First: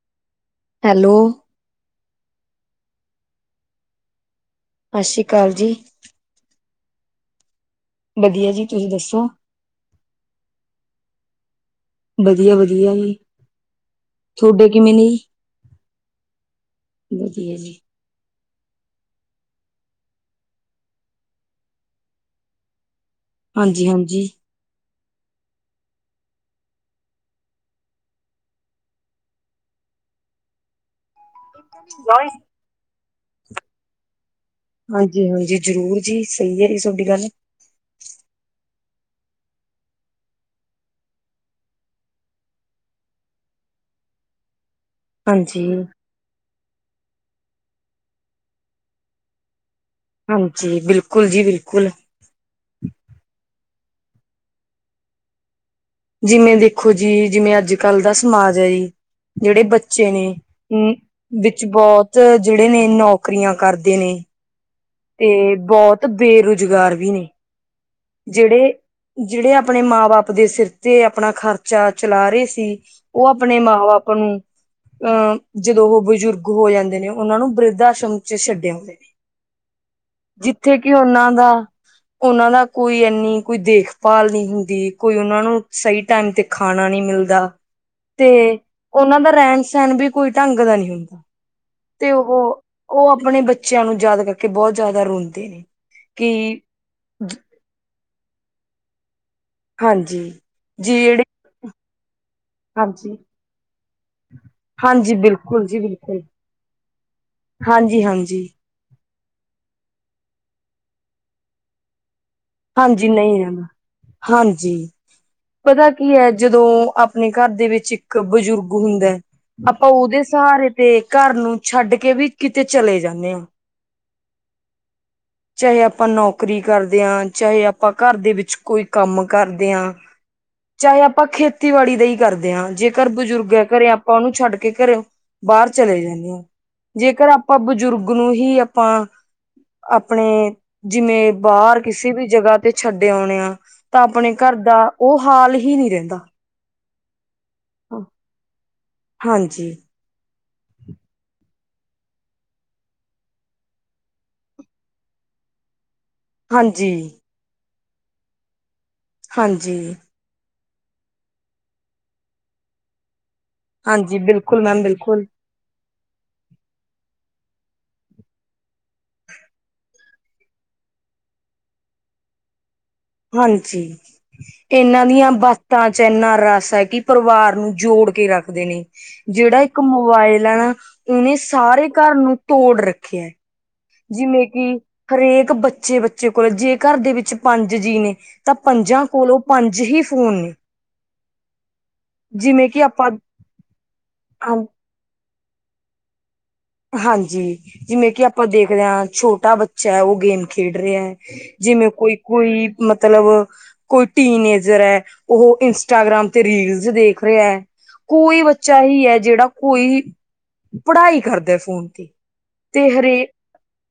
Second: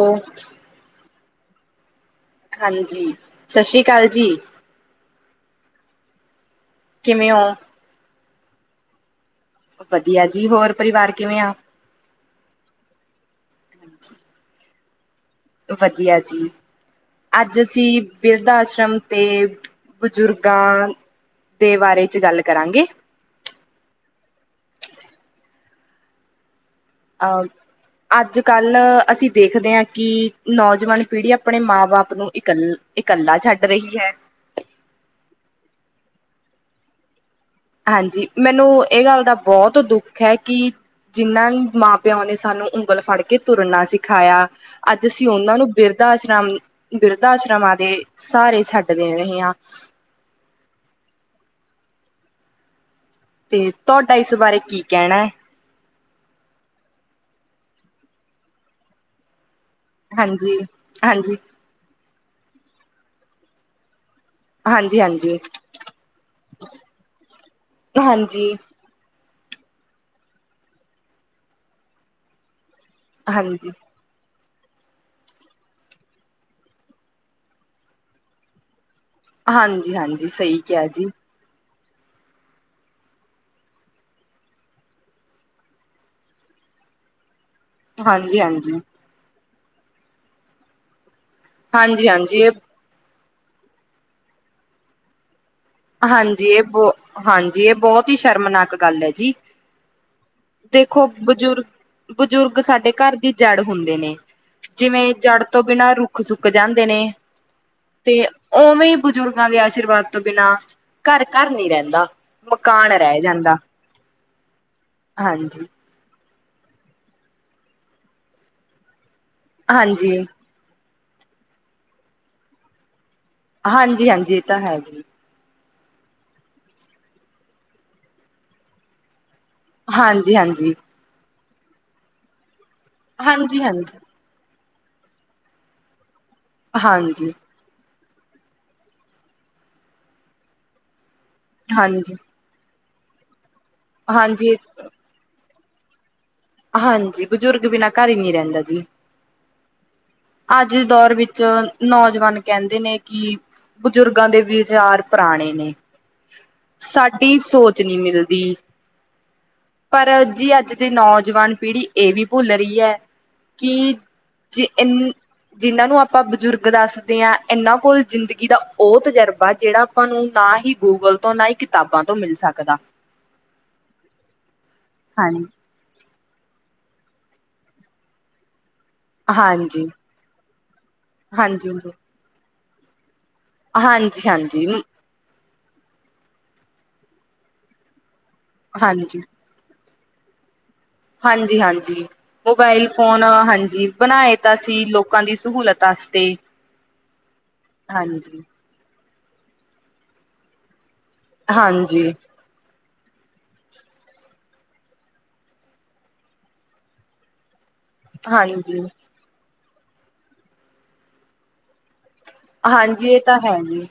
ਉਹ ਹੈਲੋ ਹਾਂਜੀ, ਸਸ ਸ਼ੀਕਾਲ ਜੀ। ਸਸਿ ਸ਼ੀਕਾਲ ਜੀ। ਕਿਵੇ ਓਂ। ਵਧੀਆ ਜੀ ਤੁਸੀਂ ਦੱਸੋ। ਵਧੀਆ ਜੀ, ਹੋਰ ਪਰਿਵਾਰ ਕਿਵੇਂ ਆ। ਵਧੀਆ, ਵਧੀਆ ਜੀ, ਹਾਂਜੀ, ਤੋਡੇ ਕਿਵੇਂ ਨੇ ਵਧੀਆ ਜੀ, ਵਧੀਆ ਅੱਜ ਜੀ, ਅਸੀਂ ਬਿਰਧ- ਆਸ਼ਰਮ ਤੇ ਬਜ਼ੁਰਗਾਂ ਦੇ ਬਾਰੇ 'ਚ ਗੱਲ ਕਰਾਂਗੇ। ਹਾਂਜੀ, ਹਾਂਜੀ। ਅ ਅੱਜ- ਕੱਲ੍ਹ ਅਸੀਂ ਦੇਖਦੇ ਆ ਕਿ ਨੌਜਵਾਨ ਪੀੜ੍ਹੀਆਂ ਆਪਣੇ ਮਾਂ- ਬਾਪ ਨੂੰ ਇਕ, ਇਕੱਲਾ ਛੱਡ ਰਹੀ ਹੈ। ਹਾਂਜੀ, ਹਾਂਜੀ ਜ਼ਰੂਰ ਜੀ ਸਹੀ ਹੈ ਜੀ ਸੋਡੀ ਗੱਲ ਹਾਂਜੀ, ਮੈਨੂੰ ਇਹ ਗੱਲ ਦਾ ਬਹੁਤ ਦੁੱਖ ਐ ਕਿ ਜਿਹਨ੍ਹਾਂ ਮਾਂ- ਪਿਓ ਨੇ ਸਾਨੂੰ ਉਂਗਲ ਫੜ ਕੇ ਤੁਰਨਾ ਸਿਖਾਇਆ, ਅੱਜ ਅਸੀਂ ਉਹਨਾਂ ਹਾਂਜੀ। ਨੂੰ ਬਿਰ ਬਰਧਾਸ਼ਰ, ਬਿਰਧਾਸ਼ਰਮਾਂ ਦੇ ਸਾਅਰੇ ਛੱਡ ਦੇ ਰਹੇ ਆ। ਹਾਂਜੀ, ਬਿਲਕੁਲ ਜੀ ਬਿਲਕੁਲ ਤੇ ਤੋਡਾ ਇਸ ਬਾਰੇ ਕੀ ਕਹਿਣਾ ਏ। ਜਿਵੇਂ ਦੇਖੋ ਜੀ, ਜਿਵੇਂ ਅੱਜ- ਕੱਲ ਦਾ ਸਮਾਜ ਐ ਜੀ ਜਿਹੜੇ ਬੱਚੇ ਬੱਚੇ ਹਾਂਜੀ ਨੇ, ਹਾਂਜੀ ਵਿੱਚ ਬਹੁਤ ਜਿਹੜੇ ਨੇ ਨੌਕਰੀਆਂ ਕਰਦੇ ਨੇ ਹਾਂਜੀ, ਹਾਂਜੀ ਤੇ ਬਹੁਤ ਬੇਰੁਜ਼ਗਾਰ ਵੀ ਨੇ, ਹਾਂਜੀ ਜਿਹੜੇ ਜਿਹੜੇ ਆਪਣੇ ਮਾਂ- ਬਾਪ ਦੇ ਸਿਰ ਤੇ ਆਪਣਾ ਖਰਚਾ ਚਲਾ ਰਹੇ ਸੀ। ਉਹ ਆਪਣੇ ਹਾਂਜੀ ਮਾਂ- ਬਾਪ ਨੂੰ ਅਹ ਜਦੋਂ ਉਹ ਬਜ਼ੁਰਗ ਹੋ ਜਾਂਦੇ ਨੇ, ਉਹਨਾਂ ਨੂੰ ਬਰਿਧ- ਆਸ਼ਰਮ ਚ ਛੱਡੇ ਆਉਂਦੇ। ਹਾਂਜੀ, ਹਾਂਜੀ ਸਹੀ ਜਿੱਥੇ ਕਿਹਾ ਕਿ ਜੀ ਉਹਨਾਂ ਦਾ ਉਹਨਾਂ ਦਾ ਕੋਈ ਇੰਨੀ ਕੋਈ ਦੇਖਭਾਲ ਨੀ ਹੁੰਦੀ, ਕੋਈ ਉਹਨਾਂ ਨੂੰ ਸਹੀ ਟਾਈਮ ਤੇ ਖਾਣਾ ਨੀ ਮਿਲਦਾ ਤੇ ਹਾਂਜੀ ਹਾਂਜੀ ਉਹਨਾਂ ਦਾ ਰਹਿਣ- ਸਹਿਣ ਵੀ ਕੋਈ ਢੰਗ ਦਾ ਨੀ ਹੁੰਦਾ। ਹਾਂਜੀ ਤੇ ਹਾਂਜੀ ਇਹ ਉਹ, ਉਹ ਆਪਣੇ ਬੱਚਿਆਂ ਨੂੰ ਯਾਦ ਕਰਕੇ ਬਹੁਤ ਜ਼ਿਆਦਾ ਰੋਂਦੇ ਨੇ। ਹਾਂਜੀ, ਕਿ ਇਹ ਬਹੁ, ਹਾਂਜੀ ਇਹ ਬਹੁਤ ਹੀ ਸ਼ਰਮਨਾਕ ਗੱਲ ਐ ਜੀ। ਹਾਂਜੀ ਜੀ ਦੇਖੋ ਜਿਹੜੇ ਬਜ਼ੁਰਗ, ਬਜ਼ੁਰਗ ਸਾਡੇ ਘਰ ਹਾਂਜੀ ਦੀ ਜੜ ਹੁੰਦੇ ਨੇ ਜਿਵੇਂ ਹਾਂਜੀ ਜੜ ਤੋਂ ਬਿਲਕੁਲ ਜੀ ਬਿਨਾਂ ਰੁੱਖ ਬਿਲਕੁਲ ਸੁੱਕ ਜਾਂਦੇ ਨੇ ਹਾਂਜੀ ਤੇ ਹਾਂਜੀ ਉਵੇਂ ਬਜ਼ੁਰਗਾਂ ਦੇ ਆਸ਼ੀਰਵਾਦ ਤੋਂ ਬਿਨਾਂ ਘਰ, ਘਰ ਨਈ ਰਹਿੰਦਾ, ਮਕਾਨ ਰਹਿ ਜਾਂਦਾ। ਹਾਂਜੀਂ ਹਾਂਜੀ। ਤਾ ਕੀ ੲੈ ਜਦੋ, ਆਪਣੇ ਘਰ ਦੇ ਵਿੱਚ ਇੱਕ ਬਜ਼ੁਰਗ ਹੁੰਦਾ, ਆਪਾਂ ਓਦੇ ਹਾਂਜੀ। ਸਹਾਰੇ ਤੇ ਘਰ ਨੂੰ ਛੱਡ ਕੇ ਵੀ ਕਿਤੇ ਚਲੇ ਜਾਣੇ ਆਂ ਹਾਂਜੀ-ਹਾਂਜੀ, ਏ ਤਾਂ ਹੈ ਜੀ। ਚਾਹੇ ਅਪਾ ਨੌਕਰੀ ਕਰਦੇ ਆਂ ਚਾਹੇ ਅਪਾਂ ਘੱਰ ਦੇ ਵਿੱਚ ਕੋਈ ਕੰਮ ਕਾਰਦੇ ਆਂ, ਹਾਂਜੀ-ਹਾਂਜੀ, ਚਾਹੇ ਅਪਾ ਖੇਤੀਬਾੜੀ ਦਾ ਈ ਕਰਦੇ ਆਂ, ਜੇ ਕਰ ਹਾਂਜੀ-ਹਾਂਜੀ। ਬਜ਼ੁਰਗਾ ਘਰੇ ਆਪਾਂ ਓਨੂੰ ਛੱਡ ਕੇ ਘਰੇਓ ਬਾਰ ਚਲੇ ਜਾਣੇ ਆਂ, ਹਾਂਜੀ, ਹਾਂਜੀ, ਜੇਕਾਰ ਅ ਪਾਂ ਬਜ਼ੁਰਗ ਨੂੰ ਹੀ ਅਪਾ ਪਣੇ, ਜਿਵੇਂ ਬੱਰ ਕਿਸੇ ਹਾਂਜੀ। ਹਾਂਜੀ ਵੀ ਜਗਾ ਤੇ ਛੱਡ ਆਉਣੇ ਆ ਤਾਂ ਅਪਣੇ ਘੱਰ ਹਾਂਜੀ ਦਾ ਓ ਹਾਲ ਹੀ ਨੀ ਰੈੰਦਾ ਹਾਂਜੀ, ਬਜ਼ੁਰਗ ਬਿਨਾਂ ਘੱਰ ਈ ਨੀ ਰੈੰਦਾ ਜੀ। ਹਾਂਜੀ। ਅੱਜ ਦੇ ਦੌਰ ਵਿੱਚ ਨੌਜਵਾਨ ਕੈੰਦੇ ਨੇ ਕਿ ਬਜ਼ੁਰਗਾਂ ਦੇ ਵੀਚਾਰ ਪਰਾਣੇ ਨੇ ਹਾਂਜੀ ਸਾਡੀ ਸੋਚ ਨੀ ਮਿਲਦੀ ਹਾਂਜੀ ਪਰ ਜੀ ਅੱਜ ਦੀ ਨੌਜਵਾਨ ਪੀੜ੍ਹੀ ਏ ਵੀ ਭੁੱਲ ਰੀ ੲੈ ਕਿ ਹਾਂਜੀ ਬਿਲਕੁਲ ਜੇ ਮੈਮ ਏਨ ਬਿਲਕੁਲ ਜਿਨਾਂ ਨੂੰ ਆਪਾਂ ਬਜ਼ੁਰਗ ਦੱਸਦੇ ਆਂ ਏਨਾਂ ਕੋਲ ਜ਼ਿੰਦਗੀ ਦਾ ਓ ਤਜਰਬਾ ਜੇੜਾ ਆਪਾਂ ਨੂੰ ਨਾ ਹੀ ਗੂਗਲ ਤੋ ਨਾ ਹੀ ਕਿਤਾਬਾਂ ਤੋਂ ਮਿਲ ਸਕਦਾ ਹਾਂਜੀ, ਏਨਾਂ ਦੀਆ ਹਾਂਜੀ ਬੱ ਤਾਂ ਚ ਏਨਾ ਰੱਸ ੲੈ ਕਿ ਪਰਵਾਰ ਨੂੰ ਜੋੜ ਕੇ ਰਖਦੇ ਨੇ ਜੇੜਾ ਏਕ ਹਾਂਜੀ ਮੋਬਾਇਲ ਐ ਨਾ, ਉਨੇ ਹਾਂਜੀ ਸਾਰੇ ਹਾਂਜੀ ਘੱਰ ਨੂੰ ਤੋੜ ਰੱਖੇਐ ਜਿਵੇਂ ਹਾਂਜੀ ਕਿ ਹਰੇਕ ਬੱਚੇ-ਬੱਚੇ ਕੋਲ ਜੇ ਘੱਰ ਦੇ ਵਿੱਚ ਪੰਜ ਜੀ ਨੇ ਤਾਂ ਪੰਜਾਂ ਹਾਂਜੀ ਕੋਲੋ ਪੰਜ ਹੀ ਫੋਨ ਨੇ। ਹਾਂਜੀ-ਹਾਂਜੀ, ਜਿਵੇਂ ਕਿ ਮੋਬਾਇਲ ਆਪਾਂ ਫੋਨ, ਹਾਂਜੀ ਬਣਾਏ ਤਾਂ ਸੀ ਲੋ ਕਾਂ ਦੀ ਸਹੂਲਤ ਆਸਤੇ ਹਾਂਜੀ਼, ਜਿਵੇ ਕਿ ਅਪਾਂ ਦੇਖਦੇ ਆਂ, ਛੋ਼ਟਾ ਬੱਚਾ ਐ ਓ ਗੇਮ ਖੇਡ ਰੇਐ ਜਿਵੇ ਹਾਂਜੀ ਕੋਈ-ਕੋਈ ਮਤਲਬ ਕੋਈ ਟੀਨੇਜਰ ਐ, ਓਹੋ ਇੰਸਟਾਗ੍ਰਾਮ ਤੇ ਰੀਲਜ਼ ਦੇਖ ਰੇਐ। ਕੋਈ ਹਾਂਜੀ ਬੱਚਾ ਹੀ ਐ, ਜੇੜਾ ਕੋਈ, ਪੜ੍ਹਾਈ ਕਰਦਾ ਫੋਨ ਤੇ ਤੇ ਹਾਂਜੀ, ਏ ਹਰੇਕ ਤਾਂ ਹੈ ਜੀ।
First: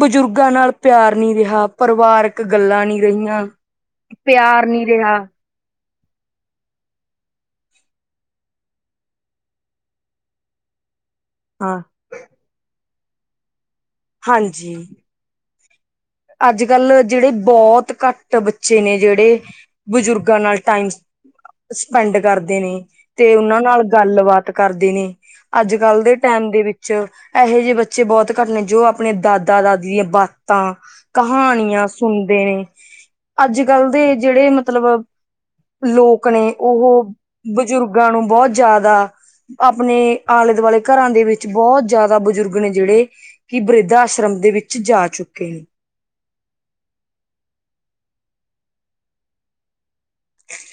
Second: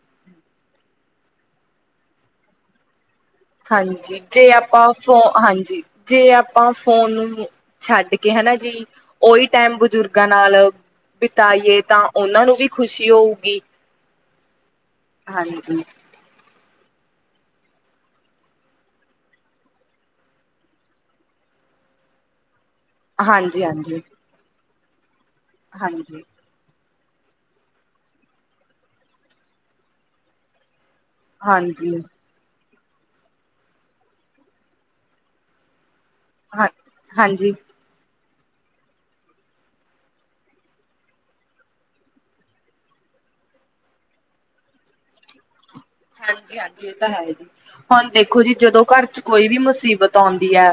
ਬਜ਼ੁਰਗਾਂ ਨਾਲ ਪੇਆਰ ਨੀ ਰੇਹਾ, ਪਰਵਾਰਕ ਗਲਾ ਨੀ ਰਹੀਆ। ਹਾਂਜੀ, ਤੇ ਅਪਾਂ, ਫੋ, ਹਾਂਜੀ। ਜੇ ਅਪਾ ਫੋਨ ਨੂੰ ਛੱਡ ਕੇ, ਹਨਾ ਜੀ। ਓਈ ਟੈਮ ਬਜ਼ੁਰਗਾਂ ਨਾਲ ਬਿਤਾਈਏ ਹਾਂ ਤਾਂ ਓਨਾਂ ਨੂੰ ਵੀ ਖੁਸ਼ੀ ਹੋਉਗੀ। ਹਾਂਜੀ। ਹਾਂਜੀ। ਅੱਜ-ਕੱਲ ਜਿੜੇ ਬੋਤ ਘੱਟ ਬੱਚੇ ਨੇ ਜਿੜੇ ਬਜ਼ੁਰਗਾਂ ਨਾਲ ਟਾਈਮ ਸ, ਸਪੈਂਡ ਕਰਦੇ ਨੇ ਤੇ ਓਨਾਂ ਹਾਂਜੀ ਨਾਲ ਹਾਂਜੀ ਗੱਲਬਾਤ ਕਰਦੇ ਨੇ, ਅੱਜ-ਕੱਲ ਦੇ ਹਾਂਜੀ ਟੈਮ ਦੇ ਵਿੱ ਚ ੲੈਹੇ ਜੇ ਬੱਚੇ ਬੋਤ ਘੱਟ ਨੇ ਜੋ ਆਪਣੇ ਦਾਦਾ-ਦਾਦੀ ਦੀਆਂ ਬਾਤਾ ਕਹਾਣੀਆਂ ਹਾਂਜੀ ਸੁਣਦੇ ਨੇ, ਅੱਜ-ਕੱਲ ਦੇ ਜੇੜੇ ਮਤਲਬ ਲੋਕ ਨੇ ਹਾਂ ਓਹੋ ਹਾਂਜੀ ਬਜ਼ੁਰਗਾਂ ਨੂੰ ਬੋ ਜ਼ਾਦਾ ਆਪਣੇ ਆਲੇ-ਦੁਆਲੇ ਘਰਾਂ ਦੇ ਵਿੱਚ ਬੋ ਜ਼ਾਆਦਾ ਬਜ਼ੁਰਗ ਨੇ ਜੇੜੇ ਕਿ ਬ੍ਰਿਧ ਆਸ਼ਰਮ ਦੇ ਵਿੱਚ ਜਾ ਚੁੱਕੇ ਨੇ। ਹਾਂਜੀ ਹਾਂਜੀ ਇਹ ਤਾਂ ਹੈ ਈ, ਹੁਣ ਦੇਖੋ ਜੀ ਜਦੋਂ ਘਰ ਚ ਕੋਈ ਵੀ ਮੁਸੀਬਤ ਆਉਂਦੀ ਹੈ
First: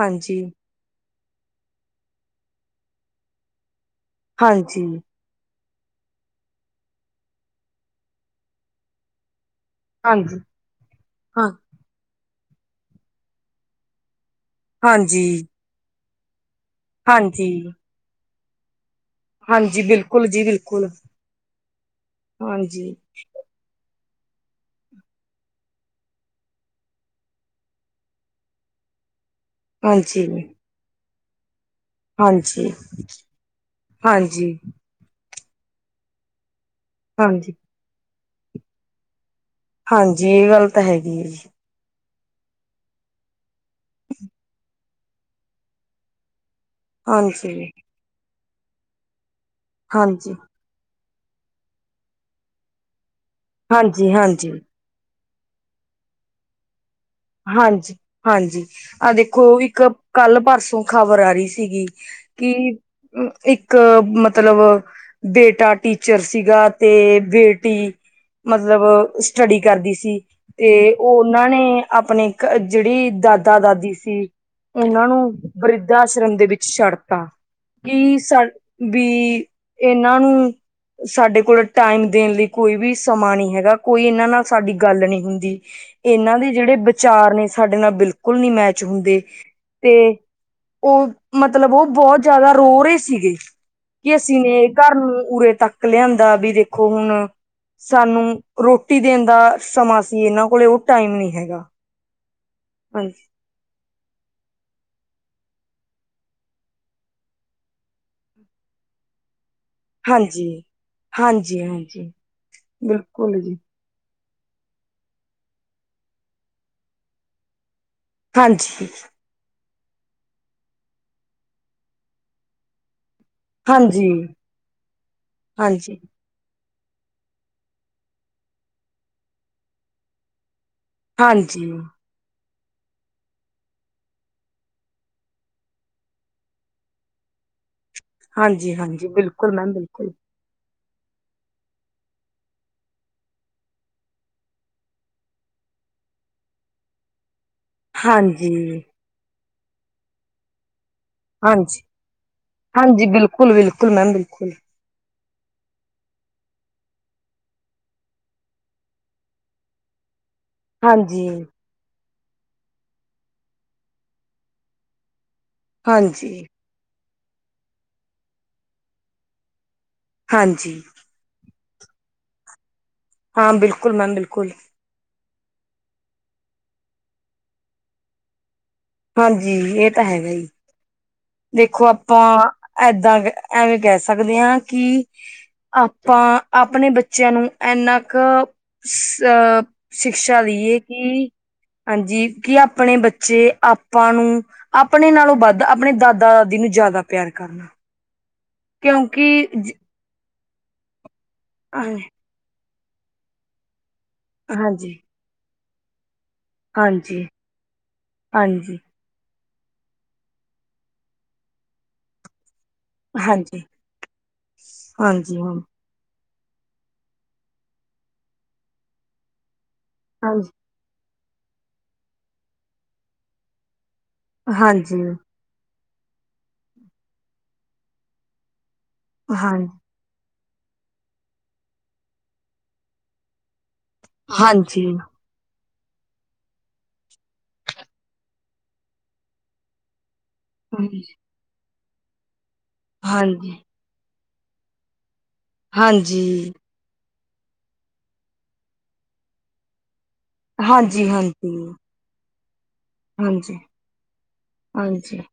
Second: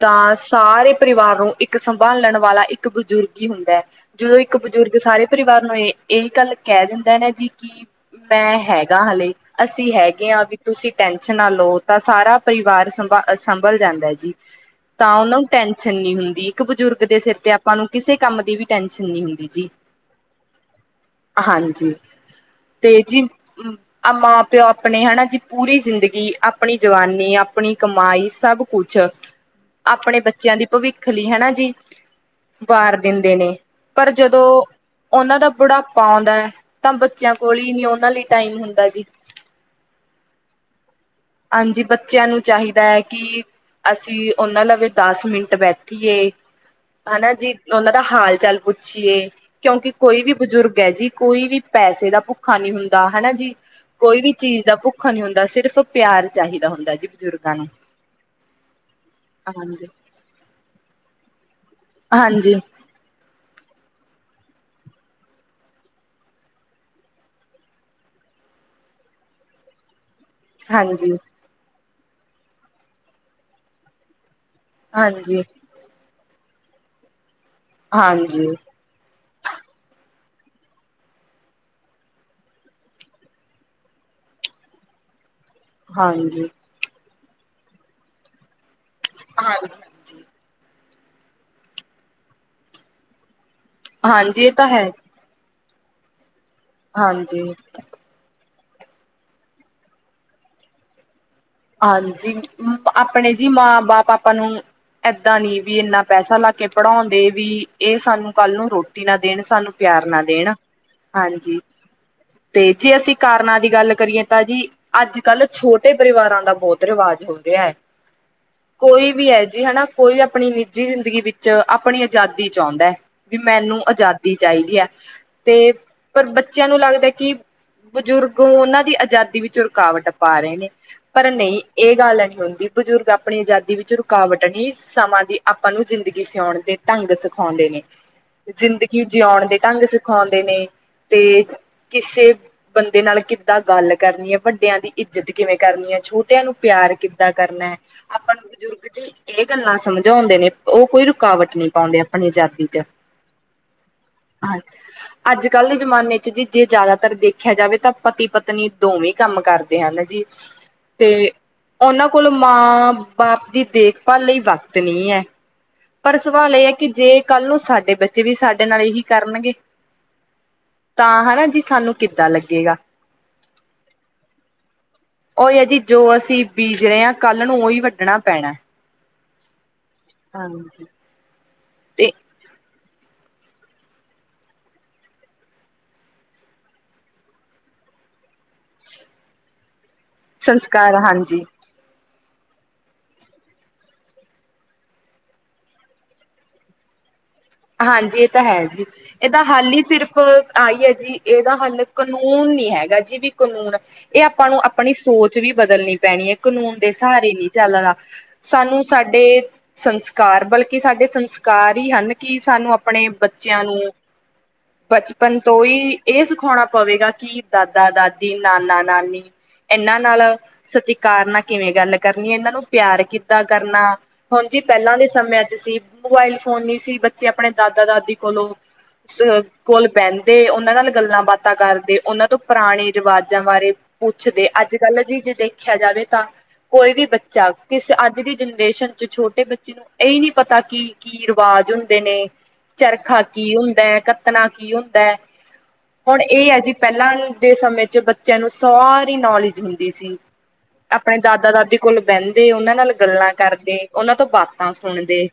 ਤਾਂ ਸਾਰੇ ਪਰਿਵਾਰ ਨੂੰ ਇੱਕ ਸੰਭਾਲਣ ਵਾਲਾ ਇੱਕ ਬਜ਼ੁਰਗ ਹੀ ਹੁੰਦਾ ਹੈ। ਜਦੋਂ ਇੱਕ ਹਾਂਜੀ ਬਜ਼ੁਰਗ ਸਾਰੇ ਪਰਿਵਾਰ ਨੂੰ ਇਹ ਇਹ ਗੱਲ ਕਹਿ ਦਿੰਦਾ ਨਾ ਜੀ ਕਿ ਮੈਂ ਹੈਗਾ ਹਾਲੇ ਅਸੀਂ ਹੈਗੇ ਹਾਂਜੀ ਹਾਂ ਵੀ ਤੁਸੀਂ ਟੈਸ਼ਨ ਨਾ ਹਾਂ ਲਓ ਤਾਂ ਸਾਰਾ ਪਰਿਵਾਰ ਸੰਭ ਸੰਭਲ ਜਾਂਦਾ ਹੈ ਜੀ। ਤਾਂ ਉਹਨਾਂ ਹਾਂਜੀ ਨੂੰ ਟੈਨਸ਼ਨ ਨਹੀਂ ਹੁੰਦੀ ਇੱਕ ਬਜ਼ੁਰਗ ਦੇ ਸਿਰ ਤੇ ਹਾਂਜੀ ਆਪਾਂ ਨੂੰ ਕਿਸੇ ਕੰਮ ਦੀ ਵੀ ਟੈਨਸ਼ਨ ਨਹੀਂ ਹੁੰਦੀ। ਜੀ ਹਾਂਜੀ ਬਿਲਕੁਲ ਜੀ ਬਿਲਕੁਲ ਹਾਂਜੀ, ਹਾਂਜੀ, ਤੇ ਜੀ। ਆ ਮਾਂ ਪਿਓ ਆਪਣੇ ਹਨਾ ਜੀ ਪੂਰੀ ਜ਼ਿੰਦਗੀ, ਆਪਣੀ ਜਵਾਨੀ, ਆਪਣੀ ਕਮਾਈ ਸਭ ਕੁਛ ਆਪਣੇ ਹਾਂਜੀ, ਬੱਚਿਆਂ ਦੀ ਭਵਿੱਖ ਲਈ ਹੈਨਾ ਜੀ। ਹਾਂਜੀ, ਵਾਰ ਦਿੰਦੇ ਨੇ ਪਰ ਜਦੋਂ ਹਾਂਜੀ, ਉਹਨਾਂ ਦਾ ਬੁਢਾਪਾ ਆਉਂਦਾ ਐ, ਤਾਂ ਬੱਚਿਆਂ ਹਾਂਜੀ। ਕੋਲ ਹੀ ਨੀ ਉਹਨਾਂ ਲਈ ਟਾਈਮ ਹੁੰਦਾ ਜੀ। ਹਾਂਜੀ, ਇਹ ਗੱਲ ਤਾਂ ਹੈਗੀ ਏ ਜੀ। ਹਾਂਜੀ, ਬੱਚਿਆਂ ਨੂੰ ਚਾਹੀਦਾ ਐ, ਕਿ ਅਸੀਂ ਉਹਨਾਂ ਨਾਲ ਵੀ ਦਸ ਮਿੰਟ ਬੈਠੀਏ ਹਨਾ ਜੀ, ਹਾਂਜੀ, ਉਹਨਾਂ ਦਾ ਹਾਲ ਚਾਲ ਪੁੱਛੀਏ। ਕਿਉਂਕਿ ਕੋਈ ਵੀ ਹਾਂਜੀ, ਬਜ਼ੁਰਗ ਐ ਜੀ, ਕੋਈ ਵੀ ਪੈਸੇ ਦਾ ਭੁੱਖਾ ਨਹੀਂ ਹੁੰਦਾ ਹੈਨਾ ਜੀ। ਹਾਂਜੀ, ਕੋਈ ਵੀ ਹਾਂਜੀ। ਚੀਜ਼ ਦਾ ਭੁੱਖ ਨਹੀਂ ਹੁੰਦਾ। ਸਿਰਫ਼ ਪਿਆਰ ਚਾਹੀਦਾ ਹੁੰਦਾ ਜੀ। ਬਜ਼ੁਰਗਾਂ ਨੂੰ ਹਾਂਜੀ- ਹਾਂਜੀ। ਆਹ ਦੇਖੋ ਇੱਕ ਹਾਂਜੀ ਕੱਲ ਪਰਸੋਂ ਖ਼ਬਰ ਆ ਰਹੀ ਸੀਗੀ। ਹਾਂਜੀ ਕਿ ਇੱਕ ਮਤਲਬ ਬੇਟਾ ਟੀਚਰ ਸੀਗਾ ਤੇ ਬੇਟੀ ਮਤਲਬ ਸਟੱਡੀ ਕਰਦੀ ਸੀ। ਤੇ ਉਹ ਹਾਂਜੀ ਉਹਨਾਂ ਨੇ ਆਪਣੇ ਜਿਹੜੀ ਦਾਦਾ ਦਾਦੀ ਸੀ। ਉਹਨਾਂ ਨੂੰ ਹਾਂਜੀ ਵਰਿੱਧ ਆਸ਼ਰਮ ਦੇ ਵਿੱਚ ਛੱਡ ਤਾ ਕੀ ਸਾ ਹਾਂਜੀ ਵੀ ਇਹਨਾਂ ਨੂੰ ਸਾਡੇ ਕੋਲ ਟਾਈਮ ਦੇਣ ਲਈ ਕੋਈ ਵੀ ਸਮਾਂ ਨਹੀਂ ਹੈਗਾ। ਕੋਈ ਇਹਨਾਂ ਨਾਲ ਸਾਡੀ ਗੱਲ ਨਹੀਂ ਹੁੰਦੀ। ਇਹਨਾਂ ਹਾਂਜੀ ਦੇ ਜਿਹੜੇ ਵਿਚਾਰ ਨੇ ਸਾਡੇ ਨਾਲ ਬਿਲਕੁਲ ਨੀ ਮੈਚ ਹੁੰਦੇ ਹਾਂਜੀ ਤੇ ਉਹ ਮਤਲਬ ਉਹ ਬਹੁਤ ਜ਼ਿਆਦਾ ਰੋ ਰੋਏ ਸੀਗੇ ਕਿ ਅਸੀਂ ਹਾਂਜੀ ਇਹ ਨੇ ਤਾਂ ਹੈ ਘਰ ਨੂੰ ਉਰੇ ਤੱਕ ਲਿਆਂਦਾ ਵੀ ਦੇਖੋ ਹੁਣ ਹਾਂਜੀ ਸਾਨੂੰ ਰੋਟੀ ਦੇਣ ਦਾ ਸਮਾਂ ਸੀ। ਇਹਨਾਂ ਕੋਲ ਉਹ ਟਾਈਮ ਨਹੀਂ ਹੈ। ਹਾਂਜੀ, ਆਪਣੇ ਜੀ ਮਾਂ ਬਾਪ ਆਪਾਂ ਨੂੰ ਏਦਾਂ ਨੀ ਵੀ ਇੰਨਾ ਪੈਸਾ ਲਾ ਕੇ ਪੜਾਉਣ ਦੇ ਵੀ ਇਹ ਸਾਨੂੰ ਕੱਲ ਨੂੰ ਰੋਟੀ ਨਾ ਦੇਣ ਸਾਨੂੰ ਪਿਆਰ ਨਾਲ ਹਾਂਜੀ ਦੇਣ ਹਾਂਜੀ, ਤੇ ਜੇ ਅਸੀਂ ਬਿਲਕੁਲ ਜੀ ਕਾਰਨਾਂ ਦੀ ਗੱਲ ਕਰੀਏ ਤਾਂ ਜੀ ਅੱਜ ਕੱਲ ਛੋਟੇ ਪਰਿਵਾਰਾ ਦਾ ਬਹੁਤ ਰਿਵਾਜ ਹੋ, ਰਿਹਾ ਹੈ। ਹਾਂਜੀ ਕੋਈ ਵੀ ਹੈ ਜੀ ਹਨਾ। ਕੋਈ ਆਪਣੀ ਨਿੱਜੀ ਜ਼ਿੰਦਗੀ ਵਿੱਚ ਆਪਣੀ ਆਜ਼ਾਦੀ ਚਾਉਦਾ ਹੈ। ਵੀ ਮੈਨੂੰ ਹਾਂਜੀ ਆਜ਼ਾਦੀ ਚਾਹੀਦੀ ਏ ਤੇ ਹਾਂਜੀ ਪਰ ਬ ਬੱਚਿਆਂ ਨੂੰ ਲੱਗਦਾ ਕਿ, ਬਜ਼ੁਰਗ ਉਹਨਾਂ ਦੀ ਆਜ਼ਾਦੀ ਵਿੱਚ ਰੁਕਾਵਟ ਪਾ ਰਏ ਨੇ ਪਰ ਨਹੀਂ ਹਾਂਜੀ, ਇਹ ਗੱਲ ਨਹੀਂ ਹੁੰਦੀ ਬਜ਼ੁਰਗ ਆਪਣੀ ਆਜ਼ਾਦੀ ਵਿੱਚ ਰੁਕਾਵਟ ਹੀ ਸਮਾਂ ਦੀ ਆਪਾਂ ਨੂੰ ਜ਼ਿੰਦਗੀ ਸਿਆਉਣ ਦੇ ਢੰਗ ਸਿਖਾਉਂਦੇ ਨੇ ਹਾਂਜੀ, ਜ਼ਿੰਦਗੀ ਹਾਂਜੀ ਜਿਉਣ ਬਿਲਕੁਲ ਦੇ ਮੈਮ ਢੰਗ ਬਿਲਕੁਲ ਸਿਖਾਉਂਦੇ ਨੇ ਤੇ ਕਿਸੇ ਬੰਦੇ ਨਾਲ ਕਿੱਦਾਂ ਗੱਲ ਕਰਨੀ ਏ ਵੱਡਿਆਂ ਦੀ ਇੱਜਤ ਕਿਵੇਂ ਕਰਨੀ ਏ ਛੋਟਿਆਂ ਨੂੰ ਪਿਆਰ ਕਿੱਦਾਂ ਕਰਨੇ। ਹਾਂਜੀ। ਏ ਗੱਲਾਂ ਸਮਝਾਉਂਦੇ ਨੇ ਓ ਕੋਈ ਰੁਕਾਵਟ ਨੀ ਹਾਂਜੀ, ਪਾਉਂਦੇ ਆਪਣੀ ਆਜ਼ਾਦੀ 'ਚ ਹਾਂਜੀ ਬਿਲਕੁਲ, ਬਿਲਕੁਲ ਮੈਮ ਬਿਲਕੁਲ ਅੱਜ-ਕੱਲ ਦੇ ਜ਼ਮਾਨੇ 'ਚ ਜੀ ਜੇ ਜ਼ਿਆਦਾਤਰ ਦੇਖਿਆ ਜਾਵੇ ਤਾਂ ਪਤੀ-ਪਤਨੀ ਦੋਵੇਂ ਕੰਮ ਕਰਦੇ ਹਨ ਜੀ ਹਾਂਜੀ, ਤੇ ਉਨਾਂ ਕੋਲ ਮਾਂ-ਬਾਪ ਦੀ ਦੇਖਭਾਲ ਲਈ ਵਕਤ ਨਈ ਐ ਪਰ ਹਾਂਜੀ, ਸਵਾਲ ਇਹ ਹੈ। ਕਿ ਜੇ ਕੱਲ ਨੂੰ ਸਾਡੇ ਬੱਚੇ ਵੀ ਸਾਡੇ ਨਾਲ ਇਹੀ ਕਰਨਗੇ ਹਾਂਜੀ। ਤਾਂ ਹਨਾ ਜੀ ਸਾਨੂੰ ਕਿੱਦਾਂ ਲੱਗੇਗਾ। ਹਾਂ, ਬਿਲਕੁਲ ਮੈਮ ਬਿਲਕੁਲ। ਓਹੀ ਆ ਜੀ ਜੋ ਅਸੀਂ ਬੀਜ ਰਹੇ ਆ ਕੱਲ ਨੂੰ ਉਹੀ ਵੱਢਣਾ ਪੈਣਾ ਹਾਂਜੀ ਇਹ ਤਾਂ ਹੈਗਾ ਹੀ। ਹਾਂਜੀ। ਦੇਖੋ ਤੇ ਆਪਾ ਏਦਾ ਐਵੇਂ ਕਹਿ ਸਕਦੇ ਆ ਕਿ। ਆਪਾਂ ਆਪਣੇ ਬੱਚਿਆਂ ਨੂੰ ਐਨਾ ਕੁ ਸ ਸ਼ਿਕਸ਼ਾ ਦੀਈਏ ਸੰਸਕਾਰ ਕਿ। ਹਾਂਜੀ, ਹਾਂਜੀ, ਕਿ ਆਪਣੇ ਬੱਚੇ ਆਪਾਂ ਨੂੰ ਆਪਣੇ ਨਾਲੋਂ ਵੱਧ ਆਪਣੇ ਦਾਦਾ ਦਾਦੀ ਨੂੰ ਜ਼ਿਆਦਾ ਪਿਆਰ ਕਰਨ ਹਾਂਜੀ ਇਹ ਤਾਂ ਹੈ। ਜੀ ਏਦਾ ਹੱਲ ਹੀ ਸਿਰਫ਼ ਆਈ ਹੈ ਜੀ ਇਹਦਾ ਹੱਲ ਕੂੰ ਜ ਕਨੂੰਨ ਨੀ ਹੈਗਾ ਜੀ ਵੀ ਕਨੂੰਨ ਏ ਆਪਾਂ ਨੂੰ ਹਾਂਜੀ, ਆਪਣੀ ਸੋਚ ਵੀ ਬਦਲਣੀ ਪੈਣੀ ਆ। ਕਨੂੰਨ ਦੇ ਹਾਂਜੀ, ਸਹਾਰੇ ਨੀ ਚੱਲਣਾ ਹਾਂਜੀ, ਸਾਨੂੰ ਸਾਡੇ ਸੰਸਕਾਰ ਬਲਕੀ ਸਾਡੇ ਸੰਸਕਾਰ ਹੀ ਹਨ ਕਿ ਸਾਨੂੰ ਅਪ ਆਪਣੇ ਹਾਂਜੀ, ਬੱਚੇਆਂ ਨੂੰ ਹਾਂਜੀ, ਬਚਪਨ ਹਾਂ। ਤੋਂ ਹੀ ਏ ਸਿਖਾਉਣਾ ਪਵੇਗਾ ਕਿ ਦਾਦਾ-ਦਾਦੀ, ਨਾਨਾ-ਨਾਨੀ ਇਨਾਂ ਨਾਲ ਹਾਂਜੀ, ਸਤਿਕਾਰ ਨਾਲ ਕਿਵੇਂ ਗੱਲ ਕਰਨੀ ਆ। ਇਨਾਂ ਨੂੰ ਪਿਆਰ ਕਿੱਦਾਂ ਕਰਨਾ ਹੁਣ ਜੀ ਪਹਿਲਾਂ ਹਾਂਜੀ, ਦੇ ਸਮਿਆਂ 'ਚ ਸੀ, ਮੋਬਾਇਲ ਫੋਨ ਨਈ ਸੀ। ਬੱਚੇ ਆਪਣੇ ਦਾਦਾ-ਦਾਦੀ ਕੋਲੋਂ ਸ ਹਾਂ, ਕੋਲ ਬਹਿੰਦੇ ਉਨਾਂ ਨਾਲ ਗੱਲਾਂ ਬਾਤਾਂ ਕਰਦੇ ਉਨਾਂ ਤੋਂ ਪੁਰਾਣੇ ਰਿਵਾਜਾਂ ਬਾਰੇ ਪੁੱਛਦੇ ਹਾਂਜੀ। ਅੱਜ-ਕੱਲ ਝਿਜਦੇ ਦੇਖਿਆ ਜਾਵੇ ਤਾਂ ਕੋਈ ਵੀ ਬੱਚਾ ਕਿਸ ਅੱਜ ਦੀ ਜਨਰੇਸ਼ਨ 'ਚ ਛੋਟੇ ਬੱਚੇ ਨੂੰ ਏ ਈ ਨੀ ਪਤਾ ਹਾਂਜੀ, ਕੀ-ਕੀ ਰਿਵਾਜ ਹੁੰਦੇ ਨੇ ਚਰਖਾ ਕੀ ਹਾਂਜੀ, ਹੁੰਦਾ ਆ ਕ ਕੱਤਣਾ ਕੀ ਹੁੰਦਾ ਆ। ਹੁਣ ਏ ਹਾਂਜੀ, ਆ ਜੀ। ਪਹਿਲਾਂ ਦੇ ਸਮੇਂ 'ਚ ਬੱਚਿਆਂ ਨੂੰ ਸਾਰੀ ਨੌਲੇਜ ਹੁੰਦੀ ਸੀ। ਹਾਂਜੀ, ਆਪਣੇ ਹਾਂਜੀ। ਦਾਦਾ-ਦਾਦੀ ਕੋਲ। ਬਹਿੰਦੇ ਉਨਾਂ ਨਾਲ ਗੱਲਾਂ ਹਾਂਜੀ, ਕਰਦੇ, ਉਨਾਂ ਤੋਂ ਬਾਤਾਂ ਸੁਣਦੇ,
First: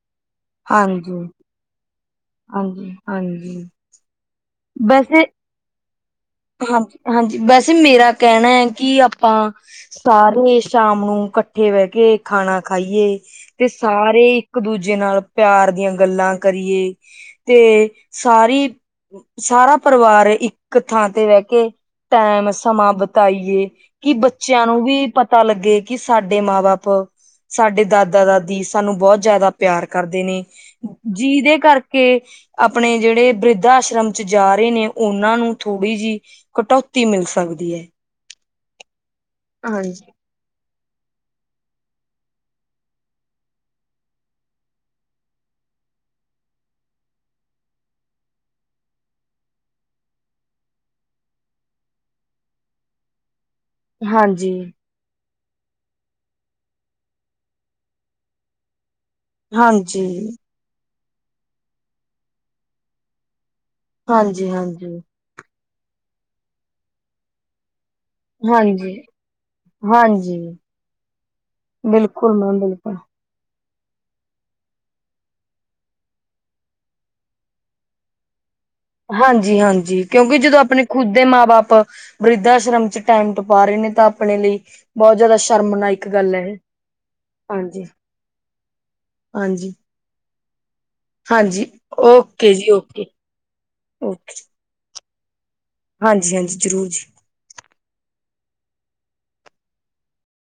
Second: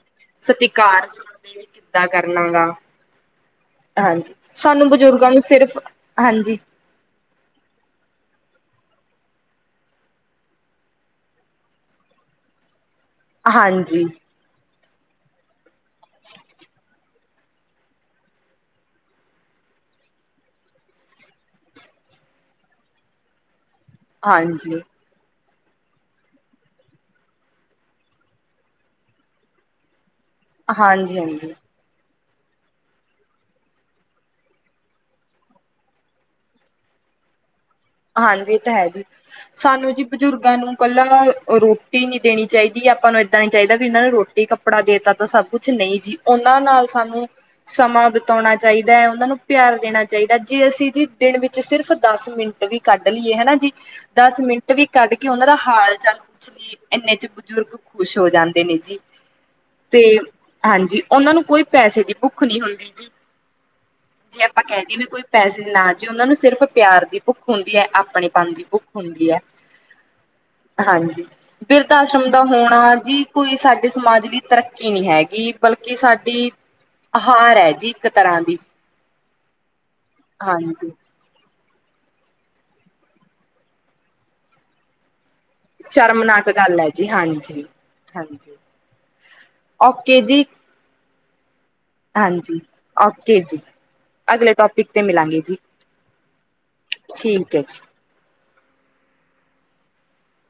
ਸਤਿਕਾਰ ਹਾਂਜੀ, ਵੀ ਕਿੱਦਾਂ ਕਰਨਾ ਗਾ ਹਾਂਜੀ, ਹਾਂਜੀ। ਹਾਂਜੀ, ਸਾਨੂੰ ਬਜ਼ੁਰਗਾਂ ਨੂੰ ਸਿਰਫ ਹਾਂਜੀ ਹਾਂ-ਹਾਂਜੀ ਵੈਸੇ ਮੇਰਾ ਕਹਿਣਾ ਆ ਕਿ ਆਪਾਂ ਘਰ ਹੀ ਸਾਰੇ ਸ਼ਾਮ ਨੂੰ ਕਠੇ ਬਹਿ ਕੇ ਖਾਣਾ ਖਾਈਏ ਤੇ ਹਾਂਜੀ ਸਾਰੇ ਹੀ ਇਕ-ਦੂਜੇ ਨਾਲ ਪਿਆਰ ਦੀਆ ਗੱਲਾਂ ਕਰੀਏ ਤੇ ਸਾਰੀ ਸਾਰਾ ਪਰਿਵਾਰ ਇਕ ਥਾਂ ਤੇ ਬੈ ਕੇ ਟੈਮ ਸਮਾਂ ਬਿਤਾਈਏ ਕਿ ਬੱਚੇਆਂ ਹਾਂਜੀ ਨੂੰ ਵੀ ਪਤਾ ਲਗੇ ਕਿ ਸਾਡੇ ਮਾਂ-ਬਾਪ ਸਾਡੇ ਦਾਦਾ-ਦਾਦੀ ਸਾਨੂੰ ਬੋਤ ਜਿਆਦਾ ਪਿਆਰ ਕਰਦੇ ਨੇ ਹਾਂਜੀ ਹਾਂਜੀ ਜਿਦੇ ਕਰਕੇ ਆਪਣੇ ਜੇੜੇ ਵਰਧਾ ਆਸ਼ਰਮ 'ਚ ਜਾ ਰਹੇ ਨੇ ਉਨਾ ਨੂੰ ਥੋੜੀ ਜੀ ਕਟੋਤੀ ਮਿਲ ਸਕਦੀ ਆ। ਹਾਂਜੀ ਇਹ ਤਾਂ ਹੈ। ਜੀ ਸਾਨੂੰ ਜੀ ਬਜ਼ੁਰਗਾਂ ਨੂੰ ਕੱਲਾ ਰੋਟੀ ਨੀ ਦੇਣੀ ਚਾਹੀਦੀ ਆਪਾ ਨੂੰ ਇਦਾ ਨੀ ਚਾਹੀਦਾ ਵੀ ਇਨਾ ਨੂੰ ਰੋਟੀ। ਕੱਪੜਾ ਦੇਤਾ ਤਾਂ ਸਭ ਕੁਛ ਨਈ ਜੀ ਉਹਨਾ ਨਾਲ ਸਾਨੂੰ ਸਮਾਂ ਬਿਤਾਉਣਾ ਚਾਹੀਦਾ ਐ ਉਹਨਾ ਨੂੰ ਪਿਆਰ ਦੇਣਾ ਚਾਹੀਦਾ ਜੇ ਅਸੀ ਜੀ ਦਿਨ ਵਿਚ ਸਿਰਫ ਦਸ ਮਿੰਟ ਵੀ ਕਢ ਲਈਏ ਹਨਾ ਜੀ, ਦਸ ਹਾਂਜੀ। ਮਿੰਟ ਵੀ ਕਢ ਕੇ ਉਹਨਾ ਦਾ ਹਾਲ ਚਾਲ ਪੁੱਛ ਲਈਏ, ਇਨੇ 'ਚ ਬਜ਼ੁਰਗ ਖੁਸ਼ ਹੋ ਜਾਦੇ ਨੇ ਜੀ। ਹਾਂਜੀ, ਤੇ ਹਾਂਜੀ ਉਹਨਾ ਨੂੰ ਕੋਈ ਪੈਸੇ ਦੀ ਭੁੱਖ ਨੀ ਹੁੰਦੀ ਜੀ ਜੇ ਹਾਂਜੀ, ਆਪਾ ਕਹਿ ਹਾਂਜੀ, ਦਵੇ ਕੋਈ ਪੈਸੇ ਨਾ ਜੇ ਉਹਨਾ ਨੂੰ ਸਿਰਫ਼ ਪਿਆਰ ਦੀ ਭੁੱਖ ਹੁੰਦੀ ਐ ਆਪਣੇ ਪਨ ਦੀ ਭੁੱਖ ਹਾਂਜੀ, ਹੁੰਦੀ ਐ। ਹਾਂਜੀ। ਹਾਂਜੀ ਬਿਰਧ ਆਸ਼ਮ ਬਿਲਕੁਲ ਦਾ ਮੈਮ ਹੋਣਾ ਬਿਲਕੁਲ। ਜੀ, ਕੋਈ ਸਾਡੇ ਸਮਾਜ ਲਈ ਤਰਕੀ ਨੀ ਹੈਗੀ ਬਲਕਿ ਸਾਡੀ ਹਾਰ ਐ ਜੀ ਇਕ ਤਰ੍ਹਾਂ ਦੀ ਹਾਂਜੀ- ਹਾਂਜੀ ਕਿਉਕਿ ਜਦੋ ਆਪਣੀ ਹਾਂਜੀ ਖੁਦ ਦੇ ਮਾਂ ਬਾਪ ਵਰਿਧਾ ਆਸ਼ਰਮ 'ਚ ਟਾਈਮ ਟਪਾ ਰਹੇ ਨੇ ਤਾਂ ਆਪਣੇ ਲਈ ਬਹੁਤ ਜਿਆਦਾ ਸ਼ਰਮਨਾਇਕ ਗੱਲ ਐ ਸ਼ਰਮਨਾਕ ਇਹੇ ਹੈ ਜੀ ਹਾਂਜੀ। ਹਾਂਜੀ, ਔਕੇ ਜੀ। ਹਾਂਜੀ, ਓਕੇ ਹਾਂਜੀ ਜੀ ਓਕੇ ਜੀ, ਓਕੇ ਅਗਲੇ ਟੋਪਿਕ 'ਤੇ ਮਿਲਾਗੇ ਜੀ। ਹਾਂਜੀ ਹਾਂਜੀ ਜ਼ਰੂਰ ਜੀ, ਠੀਕ ਐ ਜੀ।